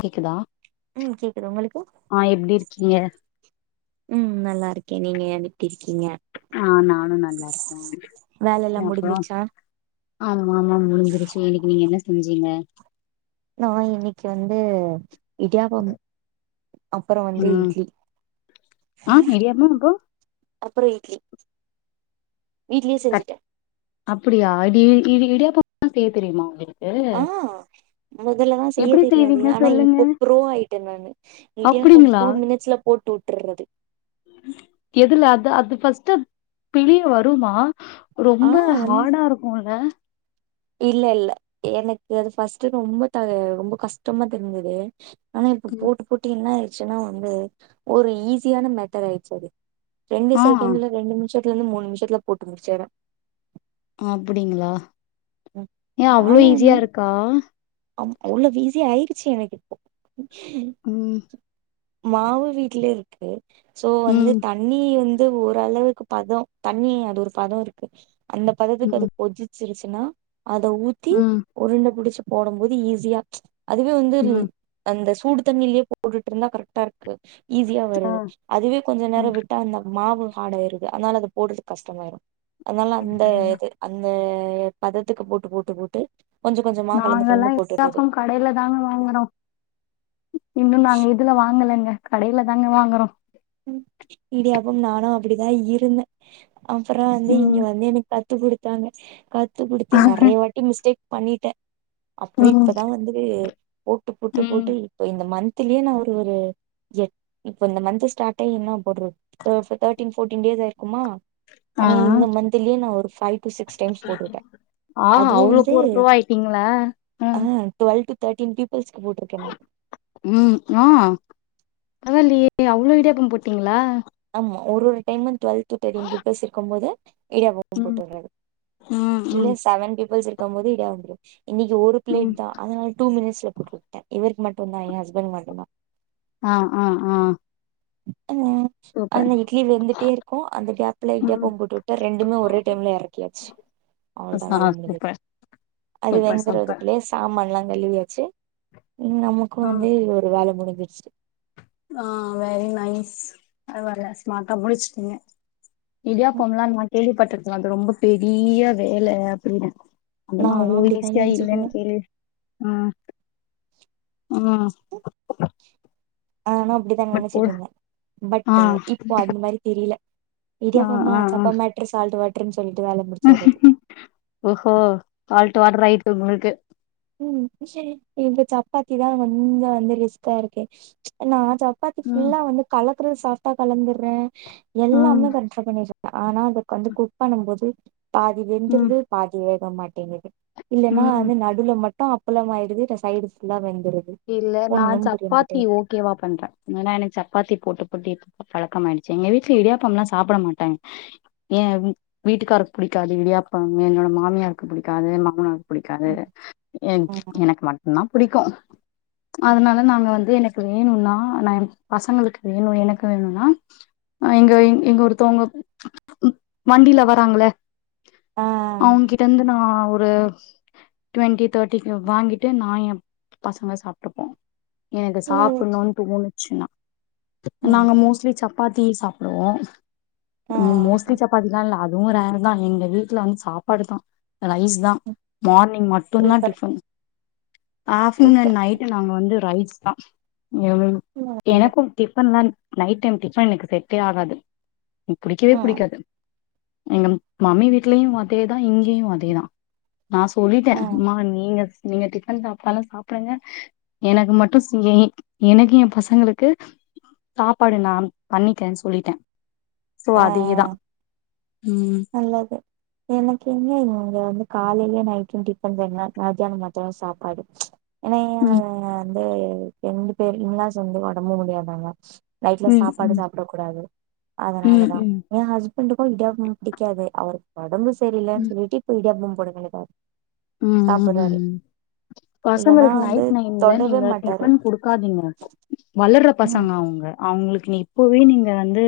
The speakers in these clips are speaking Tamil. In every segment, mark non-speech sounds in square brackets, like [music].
கேக்குதா., ம் கேக்குது உங்களுக்கு ஆ எப்பிடி இருக்கீங்க ம் நல்லா இருக்கே நீங்க எப்பிடி இருக்கீங்க ஆ நானு நல்லா வேல எல்லா இருக்கே அப்புறோ முடிஞ்சிருச்சா ஆதுமாமா முழுதிரச்சி இன்னிக்கு நீங்க என்ன ஞ்சிங்க நா இன்னைக்கு வந்து இடியாப்பம் அப்புறோ வந்து ம் இட்லி ஆ இடியாப்போ அப்றோ அப்புறோ இட்லி வீட்லியே செஞ்சிட்டே அப்பிடியா இடி இடி இடியாப்பம் செய்ய தெரியுமா உங்களுக் ஆஹ் முதலதான் செய்ய எப்டி தெரியாது செய்வீங்க ஆனா சொல்லுங்க இப்ப ப்ரோ ஆயிட்டேன் நானு, இடியாப்பம் அப்டிங்களா டூ மினிட்ஸ்ல போட்டு றது எதுல அது அது பர்ஸ்ட்டு பிழிய வருமா ஆ ரொம்ப வந் ஹாடா இருக்குன்ல் இல்ல இல்ல எனக்கு அது பஃர்ஸ்ட்டு ரொம்ப த ரொம்ப கஷ்டமா தெரிஞ்சது ஆனா இப்ப பூட்டு பூட்டி என்ன ஆக்சுவல்லா வந்து ஒரு ஈஸியான மேட்டர் ஆயிருச்சு அது ரெண்டு ஆ செகண்டல ரெண்டு நிமி நிமிஷத்துல இருந்து மூணு நிமிஷத்துல போட்டு முடிச்சறேன் அப்படிங்களா ஏன் அவ்ளோ ஈஸியா இருக்கா ஆ அவ்வளவு ஈஸியா ஆயிடுச்சு எனக்கு இப்போ உம் மாவு வீட்டு்லே யிருக்கு சோ வந்து ம் தண்ணி வந்து அது ஓரளவுக்கு பதம் தண்ணி அது ஒரு பதம் இருக்கு அந்த பதத்துக்கு அது ம் கொதிச் சிருச்சனா அத ஊத்தி ம் உருண்ட புடிச்சி போடும்போது ஈஸியா அதுவே வந்து ம் அந்த சூடு தண்ணியிலயே போட்டுடிருந்தா கரெக்டாக இருக்கு. ஈஸியா ஆ வருது அதுவே கொஞ்ச ஆ நேரம் விட்டா அந்த மாவு ஹாரட ஆயிருது அதனால அதது போடுறதுக்கு கஷ்டமாயிரும் அதனால அந்த அப்டிங்களா இது அந்த செரி பதத்துக்கு போட்டு போட்டு போட்டு கொஞ்சமா கலந்து கலந்து நாங்கல்லாம் போட்டுறது இடியாப்பம் கடையில தாங்க வாங்கறோம் இன்னும் நாங்க இதுல வாங்கலங்க கடையில தாங்க வாங்குறோம் அப்படிதான் இருந்தேன் அப்புறம் வந்து இங்க ம் வந்து எனக்கு கத்து குடுத்தாங்க கத் கத்து குடுத்து நறைய வாட்டி மிஸ்டேக் பண்ணிட்ட அப்புறோ ம் இப்பதா வந்துது போட்டு போட்டு ம் போட்டு இப்ப இந்த மந்த் துலியே நா ஒரு ஒரு எ இப்ப இந்த மந்த்து ஸ்டார்ட் டைம்மா போர்றது புரூஃப்பு தோட்டின் போர்ட்டின் டேஸ் ஆயிருக்குமா ஆ ஆனா இந்த மந்துலியே நா ஒரு பைவ் டூ சிக்ஸ் டைம்ஸ் போட்ருக்க ஆ அதுவும் அவ்ளோ வந்து ஒரு ப்ரோ ஆயிட்டீங்களா அ ம் டுவெல் டூ தோட்டின் பீப் ம் ஆ பரவால்லையே ஏ அவ்ளோ இடியாப்பம் போட்டீங்களா ஆமா ஒரு ஒரு டைம்மு டுவெல்த் தேட்டின் பீப்புல்ஸ் இருக்கும் போது இடியாப்பம் ம் போட்டுற இரு ம் இல்ல ம் செவன் பீப்புள்ஸ் இருக் இருக்கும் போது இதா வந்துரு இன்னிக்கு ஒரு ம் பிளேட் தா அதனால டூ மினிட்ஸ் [inaudible] இவருக்கு மட்டுந்தா எ ஹஸ்பண்ட் மட்டுந்தா ஆ ஆ ஆ ம் சூப்பர் அந்த இட்லி வெந்துட்டே இருக்கு அந்த கேப்புல ம் இடியாப்பம் போட்டுட்டு ரெண்டுமே ஒரே டைம்ல எறக்கியாச்சு ஆ அவ்ளதா வேல முடிஞ்சுருச் சூப்பர் அது சூப்பர் சூப்பர் வேகுறதுக்குள்ளயே சாமான் எல்லா கழுவியாச்சு நமக்கு ஆ வந்து ஒரு வேல முடிஞ்ச் வெச்சுரு ஆ வெரி நைஸ் அது வர்ல ஸ்மாட்டா முடுச்சுட்டீங்க இடியாப்பம் எல்லா நா கேள்விப்பட்ருக் அது ரொம்ப பெரிய வேல அப்டினு அதுனா நானு அவ்ளோ அப்டித்தா ஈசியா நெனச்சிட்ருந்தே இல்லன் தெரியுது ஆ ம் நானு அப்டிதா நெனச்சுட்டு இருந்த ஆ பட்டு இப்போ அந்த மாரி தெரில ஆ இடியாப்பமா ஆ ஆ சப்ப மேட்ரு சால்ட்டு வாட்ரு ஓஹோ ப தொடர் ஆயட்டு உங்களுக்கு உம் இப்ப சப்பாதி தா கொஞ்ச வந்து ரிஸ்கா இருக்க நா சப்பாத்தி ம் ஃபுலா வந்து கல அது சாப்டா கலந்துரே ம் எல்லாமே கண்ரோல் பண்ணிரு ஆனா அதுக்கு வந்து குக் பண்ணும் போது பாதி ம் வெந்துறுது பாதி வேக போ மாட்டேங்கிது இல்லேனா ம் வந்து நடுல மட் விட்டா அப்பலம் ஆயிடுது இல்ல சைடு ஃபுல்லா வெந் இல்ல நா சப்பாதி ஓகேவா பண்றே ஏன்னா எனக்கு சப்பாத்தி போடு ட்டி பழக்கமாயிடுச்சு எங்க வீட்ல இடியாப்பம் லா சாப்ட மாடாங்க ஏ வீட்டுகாருக்கு புடிக்காது இடியாப்பம் என்னோட மாமியாருக்கு புடிக்காது மாமனாரு புடிக்காது ம். எனக்கு மட்டுதா புடிக்கு அதனால நாங்க வந்து எனக்கு வேணுனா ந என் பசங்களுக்கு எனக்கு வேணுனா இங்க-இங்க ஒருத்தவுங்க வண்டில வராங்கள ஆ அவுங்கிட்ட இருந்து நா ஓ டுவெண்டி தேர்டிக்கு வாங்கிட்டு நா எ பசங்க சாப்பிட்டே எனக்கு இல்ல இல்ல. சாப்டணுன்னு தோணுது ச்சுனா ம் நாங்க மோஸ்லி சப் சப்பாத்தி சாப்டுவோ ஆ உம் மோஸ்லி சப்பாதிலா இல்ல இவரால தா எங்க வீட்ல வந்து சாப்பாடு தா ரைஸ் தா மார்னிங் மட்டு்தா super tiffin afternoon super and night அங்க வந்து ரைஸ் தா எனகு ம் எனக்கு டிபன்லா நைட் டைம் டிபன் எனக்கு செட்டே ஆகாது புடிக்கவே ம் புடிக்காது எங்க உம் மம்மி வீட்லயு அதேதா இங்கேயு அதேதா நா சொல்லிட்டே ஆ ம்மா நீங்க நீங்க டிஃபன் சாப்டாலும் சாப்டுங்க எனக்கு மட்டும் சுழி எனக்கு என் பசங்களுக்கு சாப்பாடு நான் பண்ணிடேனு சொல்லிட்டேன் சோ ஆ அதேதான் உம் நல்லது எனக்கு இங்க இங்க வந்து காலையிலயே நைட்டும் டிஃபன்னுங்க மத்தியானம் மட்டும் சாப்பாடு ஹ்ம்ம் ஆஹ் ரெண்டு பேரு இன்லாஸ்ம் வந்து ஒடம்பு முடியாதவங்க நைட்ல ம் சாப்பாடு ம் சாப்ட கூடாது அதனால ம் தா ம் ஏ ஹஸ்பண்டக்கும் இடியாப்போம் அவருக்கு ஒடம்பு தெரியிலனு ம் சொல்லீட்டு போயி பொண்ணுங்களுக்கும் ம் சாப்பர்றாரு ம் பசங்களுக்கு நைட் டைம்ல மாட்டாரு டிபன் கொடுக்காதிங்க வளர்ர ம் பசங்க அவங்களுக்கு நீ இப்பவே நீங்க வந்து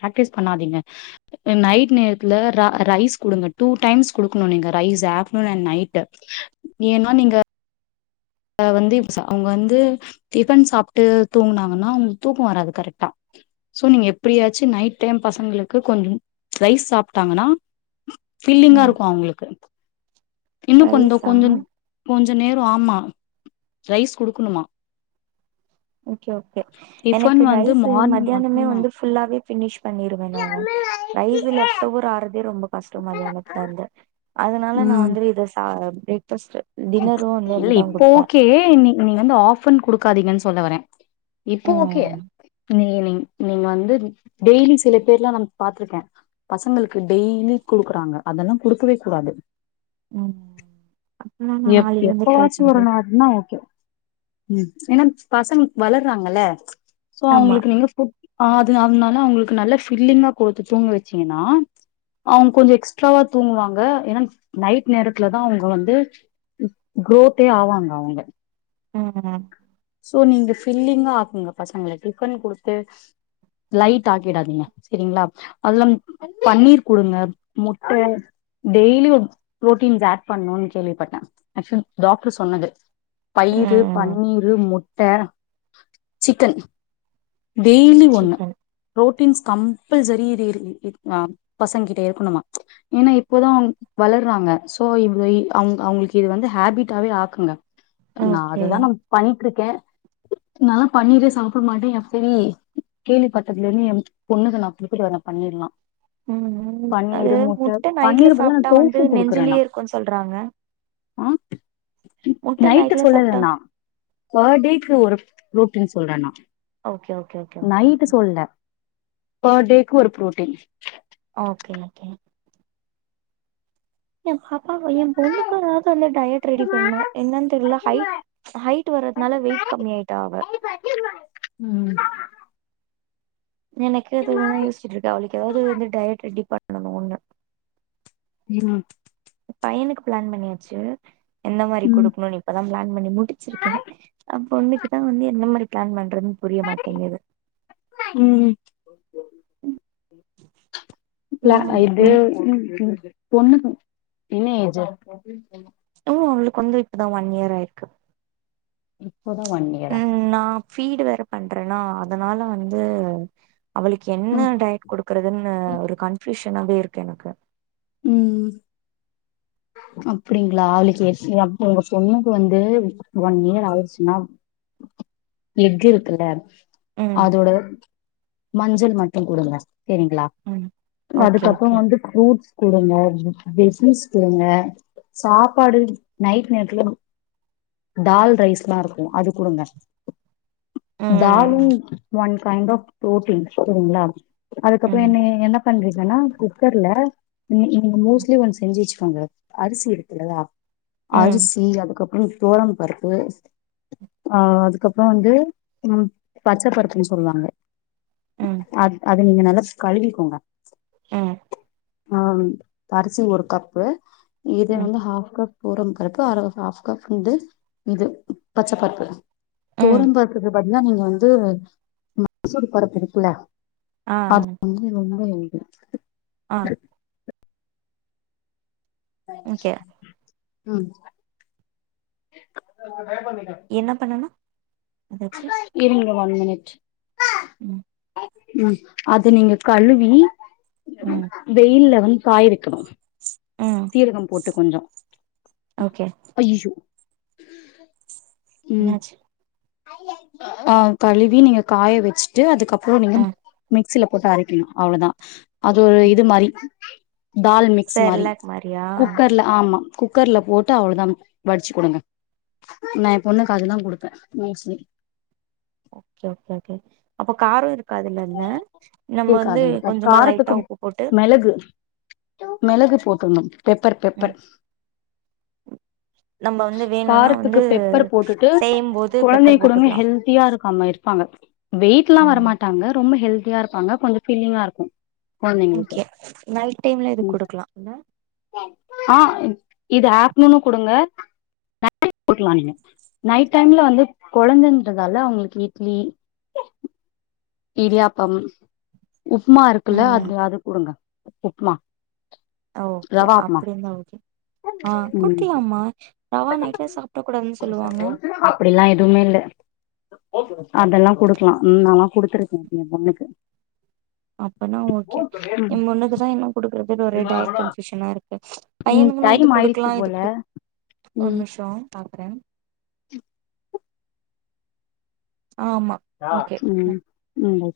பிராக்டிஸ் பண்ணாதீங்க நைட் நேரத்துல ரைஸ் கொடுங்க டூ டைம்ஸ் குடுக்கணும் நீ ரைஸ் ஆப்டர்ூன் அண்ட் நைட ஏன்னா நீங்க ஆ வந்து அவங்க வந்து டிஃபன் சாப்ட்டு தூங்குனாங்கனா தூக்கோம் வராது கரெக்டா சோ நீங்க எப்படியாச்சு நைட் டைம் பசங்களுக்கு கொஞ்சம் ரைஸ் சாப்டங்கன்னா ஃபீலீங்கா ம் இருக்கும் அவங்களுக்கு இன்னும் கொஞ்சம் ரைஸா கொஞ்சோம் கொஞ்ச நேரம் ஆமா ரைஸ் குடுக்கணுமா ஓகே ஓகே எனக்கு டிஃபன் வந்து ரைஸ்ஸு மார்னிங் மதியானமே மட்டுந்தா வந்து ஃபுல்லாவே ஃபினிஷ் பன்னிருவே நானு ரைஸ்ஸு லெஃபட் ஓவர் ஆனதே ரொம்ப பர்ஸ்ட் மலையாளத்துல இருந்து அதுனால நான் ம் வந்து இத சா ப்ரேக் ஃபர்ஸ்ட்டு இல்ல இப்போ ஓகே நீ நீங்க வந்து ஆஃபன் குடுக்காதீங்கன்னு சொல்லவரேன் இப்போ ஓகே ம் நீ நீ நீங்க வந்து டெய்லி சில பேர்லாம் வந்து பாத்ருக்கேன் பசங்களுக்கு டெய்லியும் கொடுக்குறாங்க அதெல்லாம் கொடுக்கவே கூடாது ம் அப்பனா நா எப் நாளைல எப்ப இருந்து ட்ரை வாச்சு ஒரு பண்றே நாள்னா ஓகே உம் ஏன்னா பசங்க வளர்றாங்கல சோ ஆமா அவங்களுக்கு நீங்க ஃபுட் ஆ அது அதனால அவங்களுக்கு நல்ல ஃபில்லிங்கா கோத்து தூங்க வச்சீங்கன்னா அவங் கொஞ்சோ எக்ஸ்ட்ராவா தூங்குவாங்க ஏன்னா நைட் நேரத்துலதா அவங்க வந்து குரோத்தே ஆவாங்க அவங்க ம் ம் பில்லிங்கா ஆக்குங்க பசங்கள டிபன் கொடுத்து ட் லைட் ஆக்கிடாதீங்க சேரிங்களா அதெல்லா பன்னீர் குடுங்க முட்ட டெய்லி ப்ரோட்டின்ஸ் ஆட் பண்ணுன் கேள்விபட்டே அக்சன் டாக்டர் சொன்னது. பயிரு ம் முறு முட்டை சிக்கன் டெய்லி ஒண்ணு சிக்கன் புரோட்டீன்ஸ் கம்பல்சரி இது ஆ பசங்க கிட்ட இருக்கணுமா ஏன்னா இப்போதா வளர்றாங்க சோ இ அவங்க அவங்களுக்கு இது வந்து ஹேபிட்டாவே ஆக்குங்க ஓகே இதுதா நம் பணி ட்ருக்கே நல்லா பன்னீரு சாப்பிடமாட்டே என் சரி கேள்வி பட்டத்துல இரு என் பொண்ணுத நா குப்பிட்டு ந பண்ணிரலா ம் ம் அது முட்டை நைட்ல பன்னீர் பதிலா நா சாப்ட்டா வந்து டோஃபு குடுக்குறே நா நெஞ்சிலியே இருக்குன்னு சொல்றாங்க ஆ முட்ட நைட்ல சாப்ட்டா ஃபாட்டிக்கு ஒரு ரொட்டீன் சொல்றே நா ஓகே ஓகே ஓகே கேகே பா டேக்கு ஒரு புரோட்டீன் ஓகே ஓகே என் பாப்பாவைய என் பொண்ணுக்கு ஏதாவது வந்த டயட் ரெடி பண்ணு என்னன்னு தெரில ஹை ஹைட்வர்றதுனால வெயிட் கம்மி ஆயிட்டா அவ ம் எனக்கு அதுதா யோசச்சிட்டு இருக்கே அவளுக்கு எதாவது வந்து டயட் ரெடிபன் நனு ஒண்ணு ம் பையனுக்கு பிளான் பண்ணியாச்சி என்ன மாரி ம் கொடுக்கணுன்னு இப்பதா பிளான் பண்ணி முடிச்சிருக்கே அப்போ இன்னைக்குதா வந்து என்ன மாரி க்லான்வண் ட்டரதுன்னு புரிய மாட்டேங்குது ஓ இல்ல உம் இது ம் பொண்ணு என்ன ஏஜ் இப்போ அவங்களுக்கு வந்து இப்பதா ஒன் இயர் ஆயிருக்கு ம் இப்போதா ஒன் இயரா ம் நா ஃபீடு வேற பண்றன்னா அதனால வந்து அவளுக்கு என்ன டயட் குடுக்குறதுன்னு ஒரு கன்பியூஷ் எநாவே இருக்கு எனக்கு ம் அப்டிங்களா அவளுக்கு உங்க பொண்ணுக்கு வந்து ஒன் இயர் ஆச்சுன்னா எக்கு இருக்குல ம் அதோட மஞ்சள் மட்டு குடுங்க சேரிங்களா ம் இல்ல ஓகே அதுக்கப்புறோ ஓகே வந்து புரூட்ஸ் குடுங்க பிஷ்னஸ் குடுங்க சாப்பாடு நைட் நேரத்துல டால் ரைஸ் எல்லா இருக்கு அது குடுங்க தாலு ம் ஒன் கைண்ட் ஆஃப் புரோட்டீன் சேரிங்களா அதுக்கப்புறோ ம் என்னயே என்னப் பண்றீக்கன்னா குக்கர்ல நீங்க மோஸ்ட்லி ஒன்ஸ் செஞ்சு வெச்சுக்கோங்க அரிசி எடுக்கலயா ம் அரிசி அதுக்கப் ம் தொவரம் பருப்பு ஆ அதுக்கப்புறோ வந்து ம் பச்ச பருப்புன்னு சொல்லுவாங்க ம் அது அது நீங்க நல்லா கழுவிக்கோங்க ம் ஆ அரிசி ஒரு கப்பு இது ம் வந்து ஹாஃப் கப் தொவரம் பருப்பு அர ஹாஃப் கப்பு வந்து இது பச்ச பருப்பு ம் தொவரம் பருப்புக்கு பதிலா நீங்க வந்து மைசூர் பருப்பு இருக்குல ஆ அது வேண்னா [unintelligible] ம் ஆ ஓகே ஹ ம் என்ன பண்ணனு எதாச்சு இருங் ஒன் மினிட் ம் ம் அது நீங்க கழுவி ம் வெயில வந்து காய வக்கணும் ம் சீரகம் போட்டு கொஞ்சோம் ஓகே ஐயையோ [inaudible] என்னாச்சி ஆ கழுவி நீங்க காய வச்சிட்டு அதுக்கப் புறோ நீங்க ஆ மிக்சில போட்டு அரைக்கணும் அவ்ளோதா அது ஒரு ம் இது மாரி தால் மிக்ஸ் மாரி செர்லாக் மாரியா குக்கர்ல ஆ ஆமா குக்கர்ல போட்டு அவ்ளோதான் வடிச்சி குடுங்க நான் என் பொண்ணுக்கு அதுதான் குடுப்பன் மோஸ்ட்லி ஓகே ஓகே ஓகே அப்ப காரம் இருக்காது இல்ல அதுல நம்ம வந்து இருக்காது இருக்காது கொஞ்சமா லைட்டா காரத்துக்கு உப்பு போட்டு மெளகு மெளகு போட்றணும் பெப்பர் ம் பெப்பர் நம்ம வந்து வேணுனா காரத்துக்கு வந்து பெப்பர் போட்டுட்டு செய்யும் போது பெப்பர் குழந்தைக்கு குடுங்க போட்டுக்கலா ஹெல்த்தியா இருக்காம இருப்பாங்க வெயிட் லாம் ம் வரமாட் ரொம்ப ஹெல்தியா இருப்பாங்க கொஞ்சம் பீலிங்கா இருக்கும் கொழந்தைங்களுக்கு ஓகே நைட் டைம்ல இது ம் குடுக்கலா இல்ல ஆ இது ஆப் இன்னொன்னும் குடுங்க நைட் டைம்ல கொடுக்கலாம் நீங்க நைட் டைம்ல வந்து கொழந்தன்றதால அவுங்களுக்கு இட்லி இடியாப்பம் உப்புமா இருக்கு இல்ல ம் அது அத குடுங்க உப் உப்மா ஓகே ரவா உப்மா அப்டி இந்தா ஓகே ஆ ம் குட்டி அம்மா ரவா நைட்ல சாப்பட கூடாதுன்னு சொல்லுவாங்க அதெல்லாம் குடுக்கலாம் ம் நாலா குடுத்துருக்கேன் இப்ப என் பொண்ணுக்கு அப்பனா ஓகே என் பொண்ணுக்குதான் இன்னும் குடுக்கறதுல ஒரே டயட் கன்பியூனா இருக் ம் பையனுக்குன்னா இது டைம் குடுக்கலா ஆயிடுச்சு இது போல குடுக் ஒரு ம் நிம்ஷோ பாக் வர ஓகே ம் ம்